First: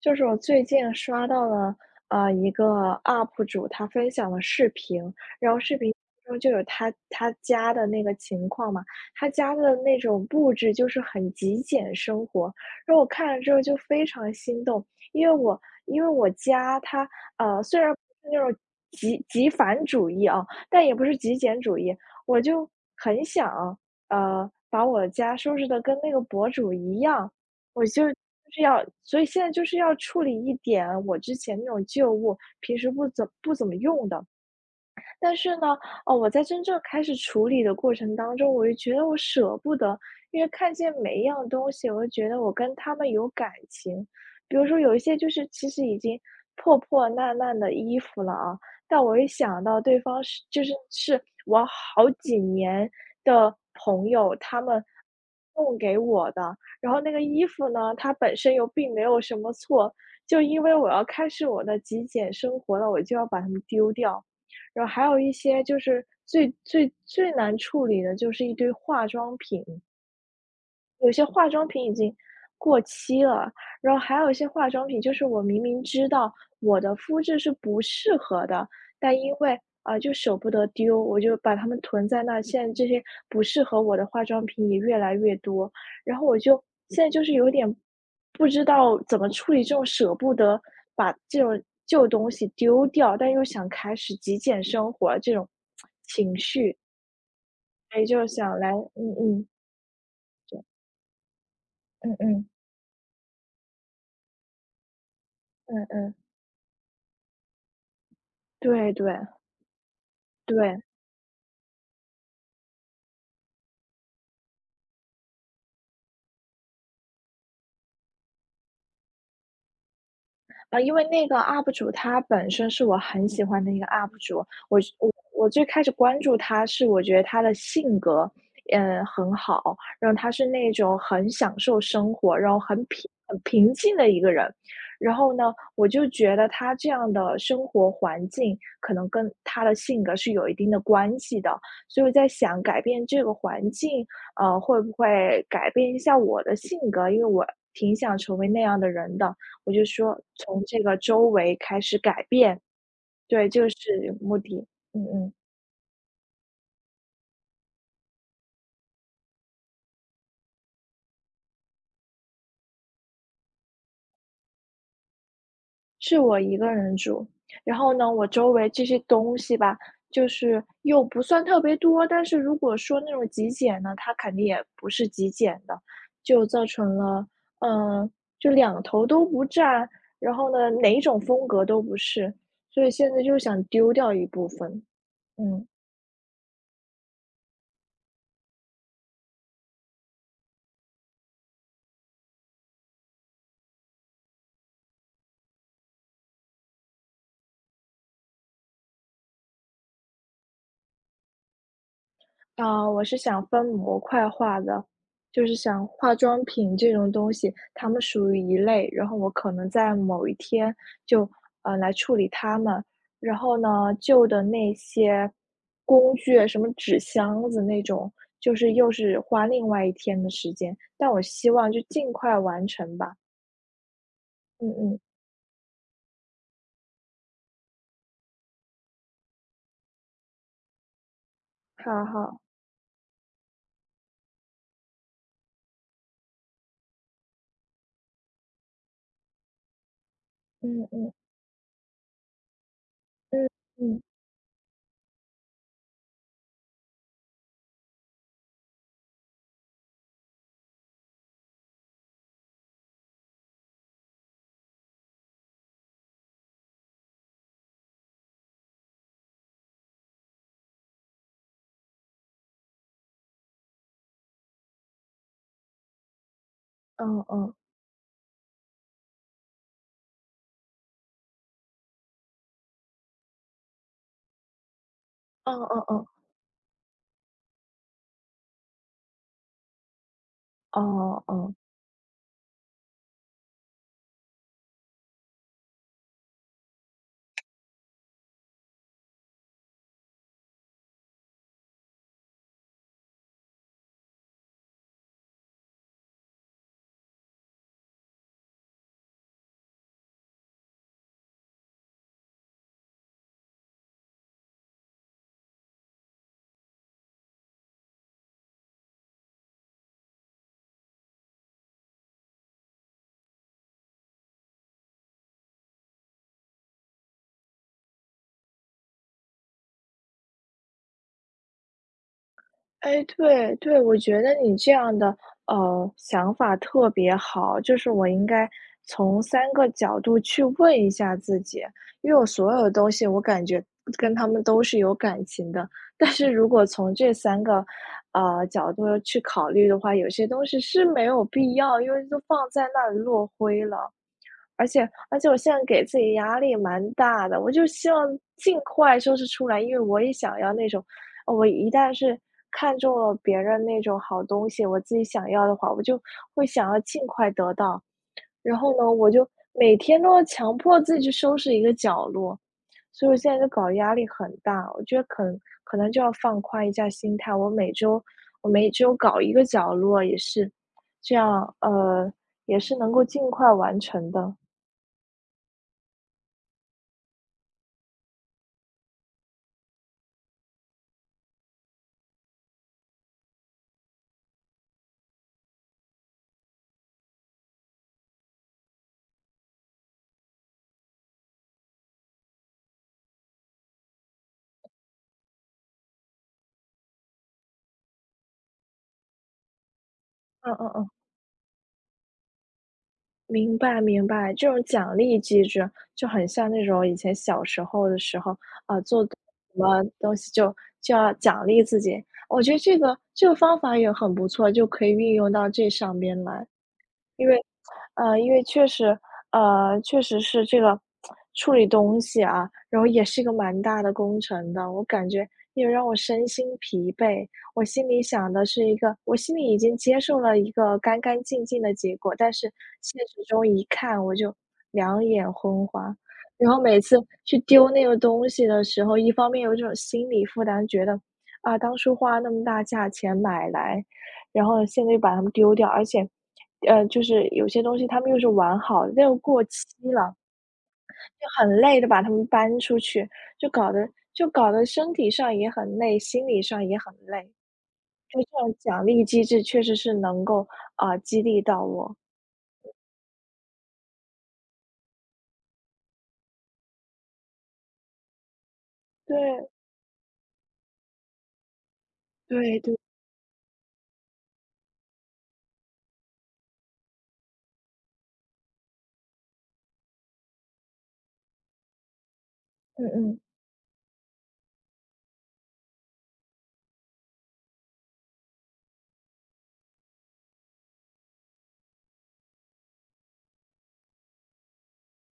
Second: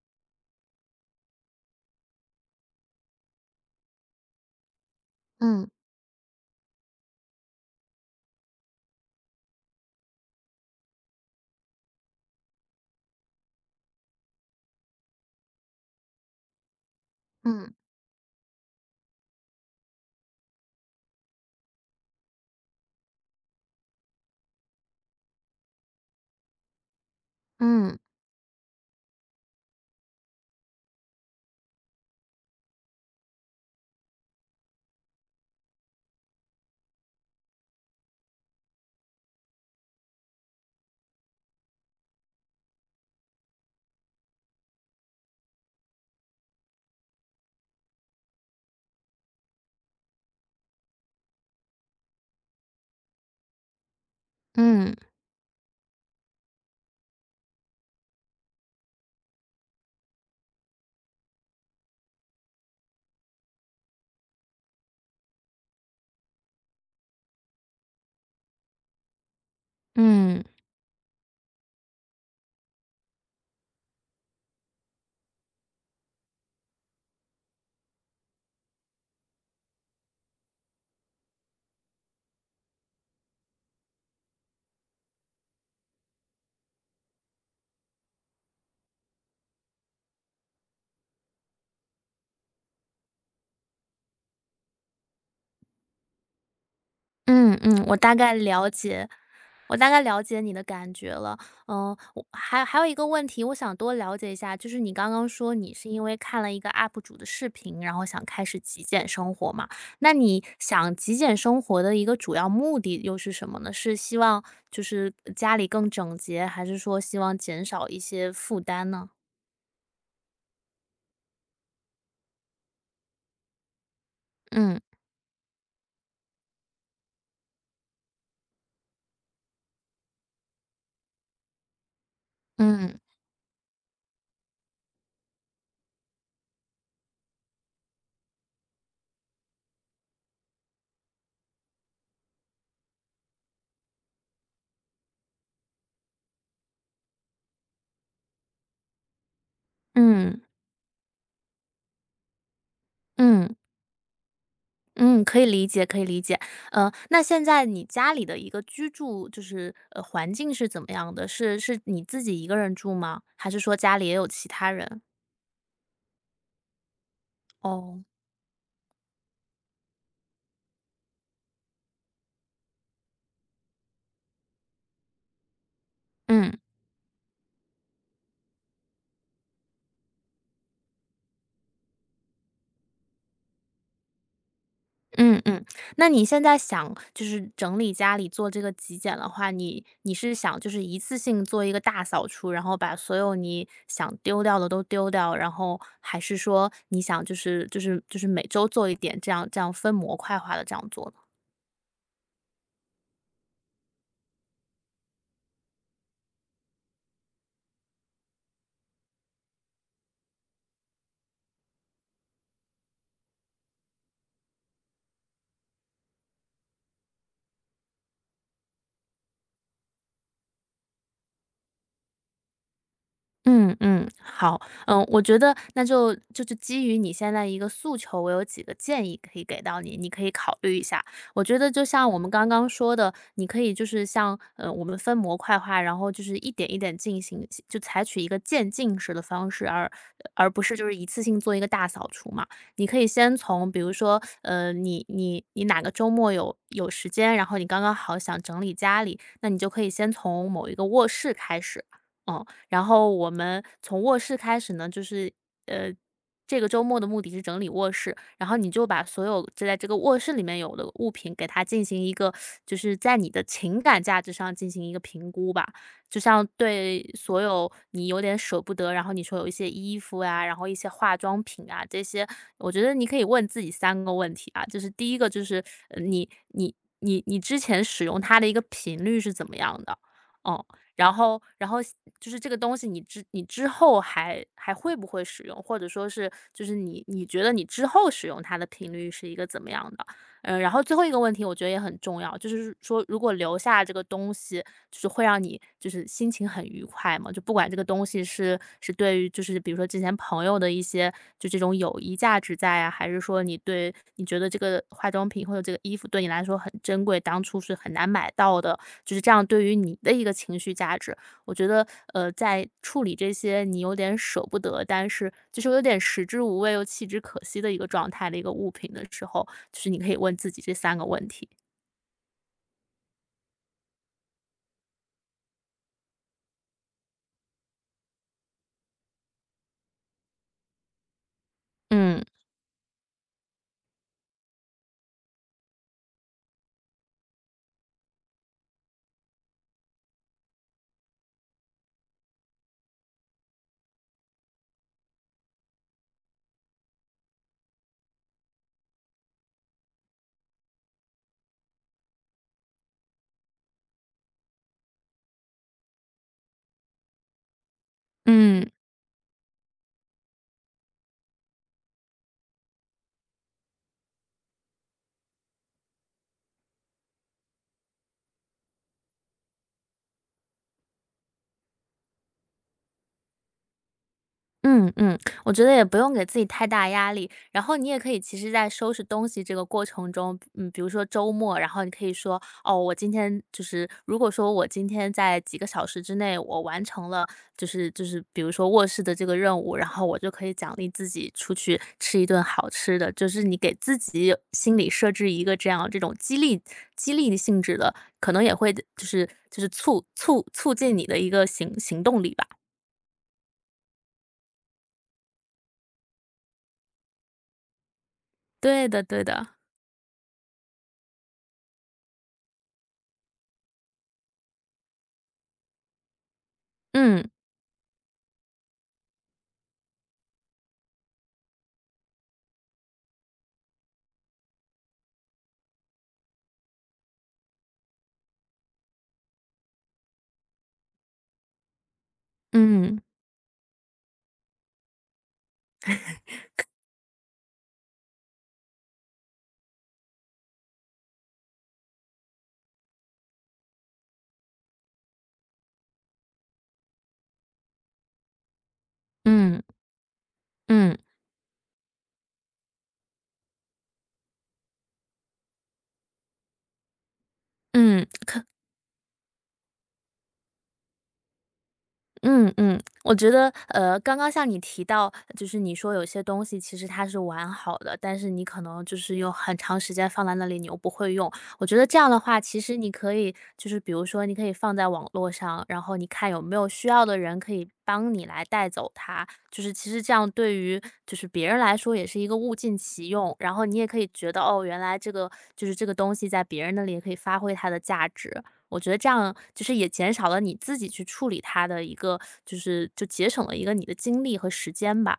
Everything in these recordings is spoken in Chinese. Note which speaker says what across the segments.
Speaker 1: 就是我最近刷到了，一个 UP 主他分享了视频，然后
Speaker 2: 嗯
Speaker 1: 视频中就有他家的那个情况嘛，他家的那种布置就是很极简生活，然后我看了之后就非常心动，因为我因为我家他
Speaker 2: 嗯
Speaker 1: 虽然不是那种极繁主义啊，但也不是极简主义，我就很想把我家收拾的跟那个博主一样。我
Speaker 2: 嗯
Speaker 1: 就是要所以现在就是要处理一点我之前那种旧物，平时不怎么用的。但是呢，哦，我在真正开始处理的过程当中，我就觉得我舍不得，因为看见每一样东西，我就觉得我跟他们有感情。比如说有一些就是其实已经破破烂烂的衣服了啊，但我一想到对方是我好几年的朋友，他们
Speaker 2: 嗯
Speaker 1: 送给我的，然后那个衣服呢，它本身又并没有什么错，就因为我要开始我的极简生活了，我就要把它们丢掉。然后还有一些就是最最最难处理的，就是一堆化妆品，
Speaker 2: 嗯
Speaker 1: 有些化妆品已经过期了，然后还有一些化妆品，就是我明明知道我的肤质是不适合的，但因为，就舍不得丢，我就把它们囤在那，现在这些不适合我的化妆品也越来越多，然后我就现在就是有点不知道怎么处理这种舍不得把这种旧东西丢掉，但又想开始极简生活这种情绪，
Speaker 2: 嗯，我
Speaker 1: 所以
Speaker 2: 大
Speaker 1: 就
Speaker 2: 概
Speaker 1: 想
Speaker 2: 了
Speaker 1: 来
Speaker 2: 解，
Speaker 1: 嗯嗯，
Speaker 2: 我大概了解你的感觉了。嗯，
Speaker 1: 嗯
Speaker 2: 我
Speaker 1: 嗯，
Speaker 2: 还有一个问题，我想多了解一下，就是你刚刚说你
Speaker 1: 嗯
Speaker 2: 是因
Speaker 1: 嗯，
Speaker 2: 为看了一个 UP 主的视频，然后想开始极
Speaker 1: 对
Speaker 2: 简
Speaker 1: 对。
Speaker 2: 生活嘛？那你
Speaker 1: 对，
Speaker 2: 想极简生活的一个主要目的又是什么呢？是希望就是家里更整洁，还是说希望减少一些负担呢？
Speaker 1: 啊，因为那个 UP 主他本身是我很喜欢的一个 UP 主，我
Speaker 2: 嗯
Speaker 1: 我我最开始关注他是我觉得他的性格，嗯，很好，然后他是那种很享受生活，然后很
Speaker 2: 嗯
Speaker 1: 平很平静的一个人。然后呢，我就觉得他这样的生活环境可能跟他的性格是有一定的关系的，所以我在想改变这个环境，会不会改变一下我的性格，因为我挺想成为那样的人的。我就说
Speaker 2: 嗯
Speaker 1: 从这个周围开始改变，对，
Speaker 2: 嗯。
Speaker 1: 这个是目的。嗯
Speaker 2: 嗯，
Speaker 1: 嗯，
Speaker 2: 可以理解，可以理解。那现在你家里的一个居住就是，环境是怎么样的？是你自己一个人住吗？还是说家里也有其他人？
Speaker 1: 是我一个人住，然后
Speaker 2: 哦，
Speaker 1: 呢，我周围这些东西吧，就是又不算特别多，但是如果说那种极简呢，它肯定也不是极简的，就
Speaker 2: 嗯，
Speaker 1: 造成了，嗯，就两头都不占，然后呢，哪一种风格都不是，所以现在就想丢掉一部分，
Speaker 2: 嗯嗯。
Speaker 1: 嗯。
Speaker 2: 那你现在想就是整理家里做这个极简的话，你是想就是一次性做一个大扫除，然后把所有你想丢掉的都丢掉，然后还是说你想就是每周做一点，这样分模块化的这样做呢？
Speaker 1: 啊，我是想分模块化的，就是想化妆品这种东西，它们属于一类，然后我可能在某一天就来处理它们。然后呢，旧的那些工具，什么纸箱子那种，就是又是花另外一天的时间。但我希望就尽快完成吧。
Speaker 2: 嗯嗯，好，
Speaker 1: 嗯嗯，
Speaker 2: 嗯，我觉得那就是基于你现在一个诉求，我有几个建议可以给到你，你可以考虑一下。我觉得就
Speaker 1: 好
Speaker 2: 像我们
Speaker 1: 好，
Speaker 2: 刚刚说的，你可以就是像我们分模块化，然后就是一点一点进行，就采取一个渐进式的方式，而不是就
Speaker 1: 嗯
Speaker 2: 是一
Speaker 1: 嗯
Speaker 2: 次性做一个大扫除嘛。你可以先
Speaker 1: 嗯
Speaker 2: 从比如
Speaker 1: 嗯
Speaker 2: 说你哪个周末有时间，然后你刚刚好想整理家里，那你就可以先从某一个卧室开始。嗯，然后我们从卧室开始呢，就是呃，这个周末的目的是整理卧室，然后你就把所有就在这个卧室里面有的物品，给它进行一个就是在你的情感价值上进行一个评估吧。就像对
Speaker 1: 嗯
Speaker 2: 所
Speaker 1: 嗯
Speaker 2: 有你有点舍不得，然后你说有一些衣服呀，然后一些化妆品啊这些，我觉得你可以问自己三个问题啊，就是第一个就
Speaker 1: 嗯
Speaker 2: 是
Speaker 1: 嗯
Speaker 2: 呃
Speaker 1: 嗯，
Speaker 2: 你你你之前使用它的一个频率是怎么样的？哦、然
Speaker 1: 哦
Speaker 2: 后
Speaker 1: 哦。
Speaker 2: 然后就是这个东西你之后还会不会使用，或者说是就是你你觉得你之后使用它的频率是一个怎么样的？嗯，然后最后一个问题我觉得也很重要，就是说如果留下这个东西，就是会让你就是心情很愉快嘛，就不管这个东西是对于就是比如说之前朋友的一些就这种友谊价值在啊，还是说你对你觉得这个化妆品或者这个衣服对你来说很珍贵，当初是很难买到的，就是这样对于你的一个情绪价值。我觉得在处理这些你有点舍不得，但是就是有点食之无味又弃之可惜的一个状态的一个物品的时候，就是你可以问自己这三个问题，
Speaker 1: 哎，对对，我觉得你这样的想法特别好，就是我应该从三个角度去问一下自己，因为
Speaker 2: 嗯。
Speaker 1: 我所有的东西我感觉跟他们都是有感情的，但是如果从这三个角度去考虑的话，有些东西是没有必要，因为都放在那里落灰了。而且而且我现在给自己压力蛮大的，我就希望尽快收拾出来，因为我也想要那种，我一旦是看中了别人那种好东西，我自己想要的话，我就会想要尽快得到。然
Speaker 2: 嗯。
Speaker 1: 后呢，我就每天都要强迫自己去收拾一个角落，所以我现在就搞得压力很大。我觉得可能就要放宽一下心态，我每周搞一个角落也是这样，也是能够尽快完成的。
Speaker 2: 嗯嗯我觉得也不用给自己太大压力，然后你也可以其实在收拾东西这个过程中，嗯，比如说周末，然后你可以说，哦，我今天就是如果说我今天在几个小时之内我完成了，就是比如说卧室的这个任务，然后我就可以奖励自己出去吃一顿好吃的，就是你给自己心里设置一个这样这种激励性质的，可能也会就是促促
Speaker 1: 嗯嗯
Speaker 2: 促
Speaker 1: 嗯。
Speaker 2: 进你的一个行动力吧。
Speaker 1: 明白明白，这种奖励机制就很像那种以前小时候的时候，啊，
Speaker 2: 对
Speaker 1: 做
Speaker 2: 的，
Speaker 1: 对
Speaker 2: 对的。
Speaker 1: 什么东西就要奖励自己。我觉得这个方法也很不错，就可以运用到这上边来。
Speaker 2: 嗯。
Speaker 1: 因为因为确实是这个处理东西啊，然后也是一个蛮大的工程的。我感觉也让我身心疲惫，我心里想的是一个我心里已经接受了一个干干净净的结果，但是现
Speaker 2: 嗯
Speaker 1: 实中一看我就两眼昏花。然后每次去丢那个东西的时候，一方面有一种心理负担，觉得，啊，当初花那么大价钱买来，然后现在又把它们丢掉，而且就是有些东西他们又是完好的，但又过期
Speaker 2: 嗯
Speaker 1: 了，
Speaker 2: 嗯
Speaker 1: 就很累的把它们搬出去，就搞得就搞得身体上也很累，心理上也很累。
Speaker 2: 嗯
Speaker 1: 就这种奖励机制确实是能够，啊，激励到我。
Speaker 2: 嗯嗯，我觉得，刚刚像你提到，就是你说有些东西其实它是完好的，但是你可能就是有
Speaker 1: 对，
Speaker 2: 很长时间放在那里，你又不会用。我觉得这样的话，
Speaker 1: 对
Speaker 2: 其
Speaker 1: 对，
Speaker 2: 实你可以就是比如说你可以放在网络上，然后你看有没有需要的人可以帮你来带走它。就是其实这样对于就是别人来说也是一个物尽
Speaker 1: 嗯
Speaker 2: 其
Speaker 1: 嗯。
Speaker 2: 用，然后你也可以觉得，哦，原来这个就是这个东西在别人那里也可以发挥它的价值。我觉得这样就是也减少了你自己去处理它的一个就是就节省了一个你的精力和时间吧。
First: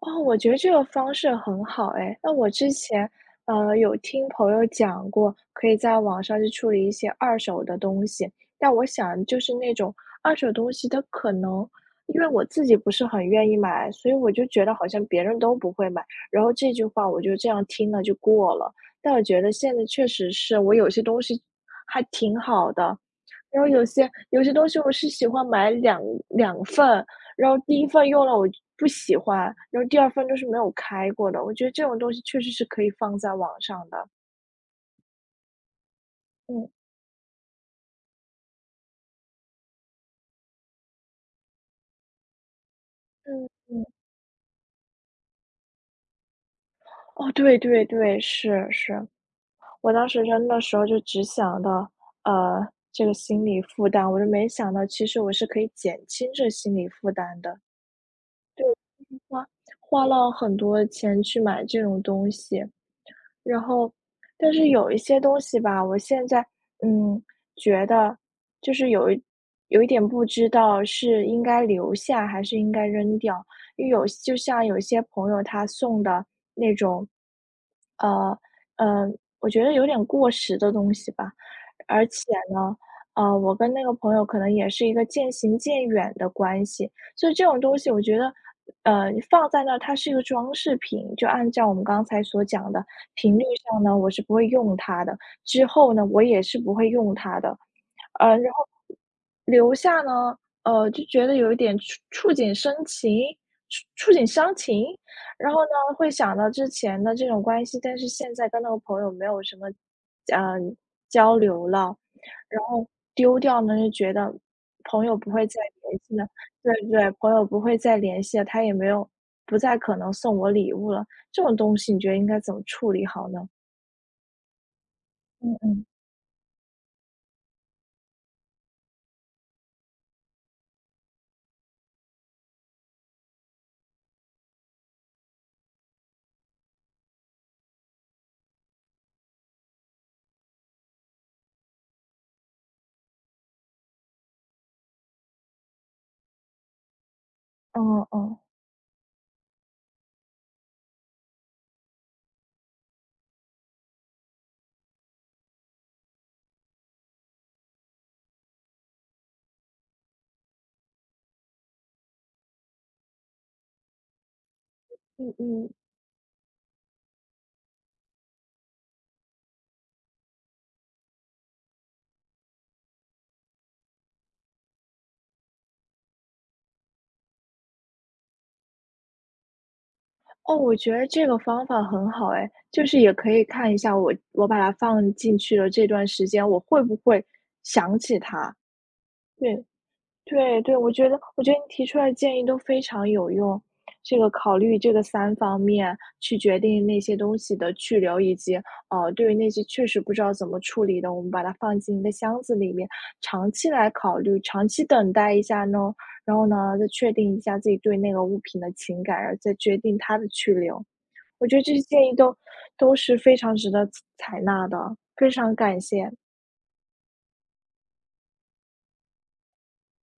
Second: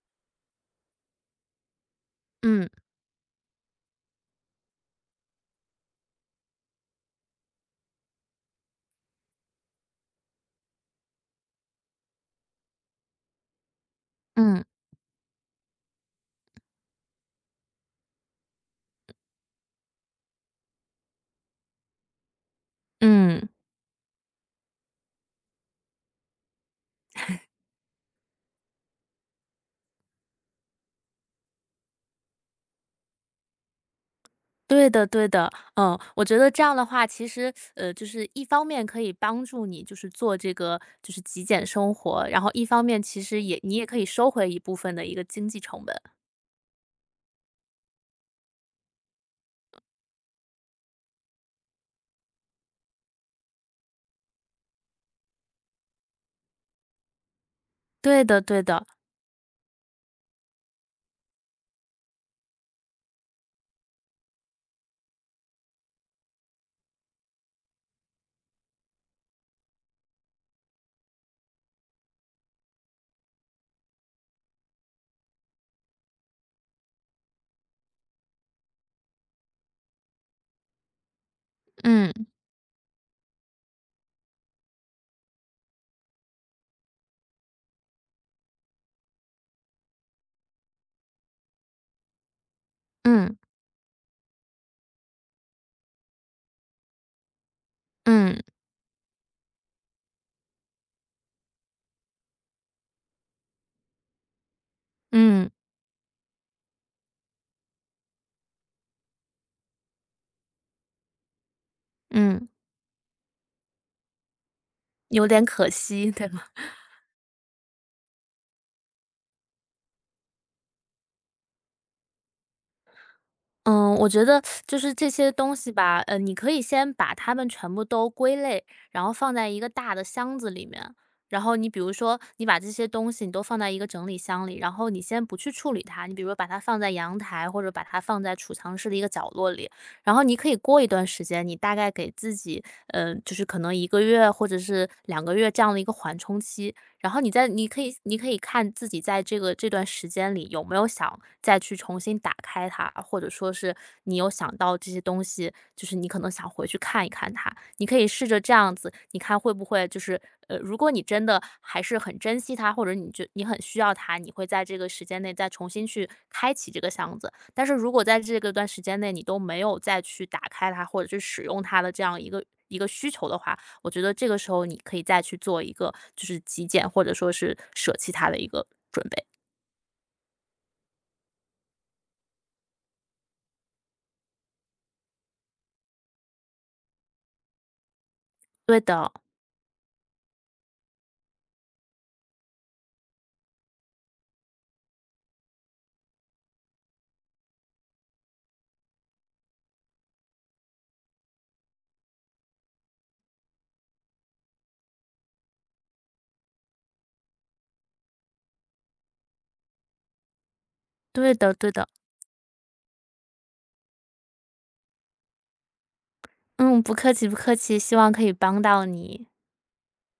Speaker 1: 哦，我觉得这个方式很好哎。那我
Speaker 2: 嗯。
Speaker 1: 之前，有听朋友讲过，可以在网上去处理一些二手的东西。但我想，就是那种二手东西，它可能因为我自己不是很愿意买，所以我就觉
Speaker 2: 嗯
Speaker 1: 得好像别人都不会买。然后这句话我就这样听了就过了。但我觉得现在确实是我有些东西还挺好的，
Speaker 2: 嗯。
Speaker 1: 然后有些东西我是喜欢买两份，然后第一份用了我不喜欢，然后第二份就是没有开过的，我觉得这种东西确实是可以放在网上的。
Speaker 2: 对的对的，嗯，我觉得这样
Speaker 1: 嗯
Speaker 2: 的话，其实，就是一方面可以帮助你就是做这个就是极简生活，然后一方面其实
Speaker 1: 嗯
Speaker 2: 也你也
Speaker 1: 嗯，
Speaker 2: 可以收回一部分的一个经济成本。
Speaker 1: 哦，对对对，是是，我当时扔的时候就只想到，这个心理负担，我就没想到其实我是可以减轻这心理负担的，
Speaker 2: 对的对的。
Speaker 1: 花花了很多钱去买这种东西。然后，但是有一些东西吧，我现在嗯，觉得就是有一点不知道是应该留下还是应该扔掉，因为有就像有些朋友他送的那种，呃呃，我觉得有点过时的东西吧，而且
Speaker 2: 嗯
Speaker 1: 呢，我跟那个朋友可能也是一个渐行渐远的关系，所以这种东西我觉得，放在那儿它是一个装饰品，就按照我们刚才所讲的。频
Speaker 2: 嗯
Speaker 1: 率上呢，我是不会用它的，之后呢，我也是不会用它的。
Speaker 2: 嗯
Speaker 1: 然后留下呢，就觉得有一点触景生情，触触景伤情。
Speaker 2: 嗯
Speaker 1: 然后呢，会想到之前的这种关系，但是现在跟那个朋友没有什么，呃，交流了，
Speaker 2: 嗯。
Speaker 1: 然后丢掉呢，就觉得朋友
Speaker 2: 有
Speaker 1: 不
Speaker 2: 点
Speaker 1: 会再
Speaker 2: 可
Speaker 1: 联
Speaker 2: 惜，
Speaker 1: 系了。
Speaker 2: 对吧？
Speaker 1: 对对，朋友不会再联系了，他也没有不再可能送我礼物了，这种东西你觉得应该怎么处理好呢？
Speaker 2: 嗯，我觉得就是这些东西
Speaker 1: 嗯。
Speaker 2: 吧，你可以先把它们全部都归类，然后放在一个大的箱子里面。然后你比如说，你把这些东西你都放在一个整理箱里，然后你先不去处理它，你比如说把它放在阳台，或者把它放在储藏室的一个角落里。然后你可以过一段时间，你大概给自己，嗯，就是可能一个月或者是两个月这样的一个缓冲期，然后你在
Speaker 1: 哦
Speaker 2: 你可以
Speaker 1: 哦，
Speaker 2: 看自己在这段时间里有没有想再去重新打开它，或者说是你有想到这些东西，就是你可能想回去看一看它。你可以试着这样子，你看会不会就是如果你真的还是很珍惜它，或者你就你很需要它，你会在这个时间内
Speaker 1: 嗯
Speaker 2: 再重
Speaker 1: 嗯，
Speaker 2: 新去开启这个箱子。但是如果在这个段时间内你都没有再去打开它，或者是使用它的这样一个需求的话，我觉得这个时候你可以再去做一个就是极简或者说是舍弃它的一个准备。
Speaker 1: 哦，我觉得这个方法很好哎，就是也可以看一下我把它放进去的这段时间，我会不会想起它？
Speaker 2: 对的，
Speaker 1: 对。对对，我觉得我觉得你提出来的建议都非常有用。这个考虑这个三方面去决定那些东西的去留，以及，对于那些确实不知道怎么处理的，我们把它放进一个箱子里面，长期来考虑，长期等待一下呢，然后呢，再确定一下自己对那个物品的情感，然后再决定它的去留。
Speaker 2: 对
Speaker 1: 我
Speaker 2: 的，
Speaker 1: 觉得
Speaker 2: 对
Speaker 1: 这些
Speaker 2: 的。
Speaker 1: 建议都是非常值得采纳的，非常感谢。
Speaker 2: 嗯，不客气，不客气，希望可以帮到你。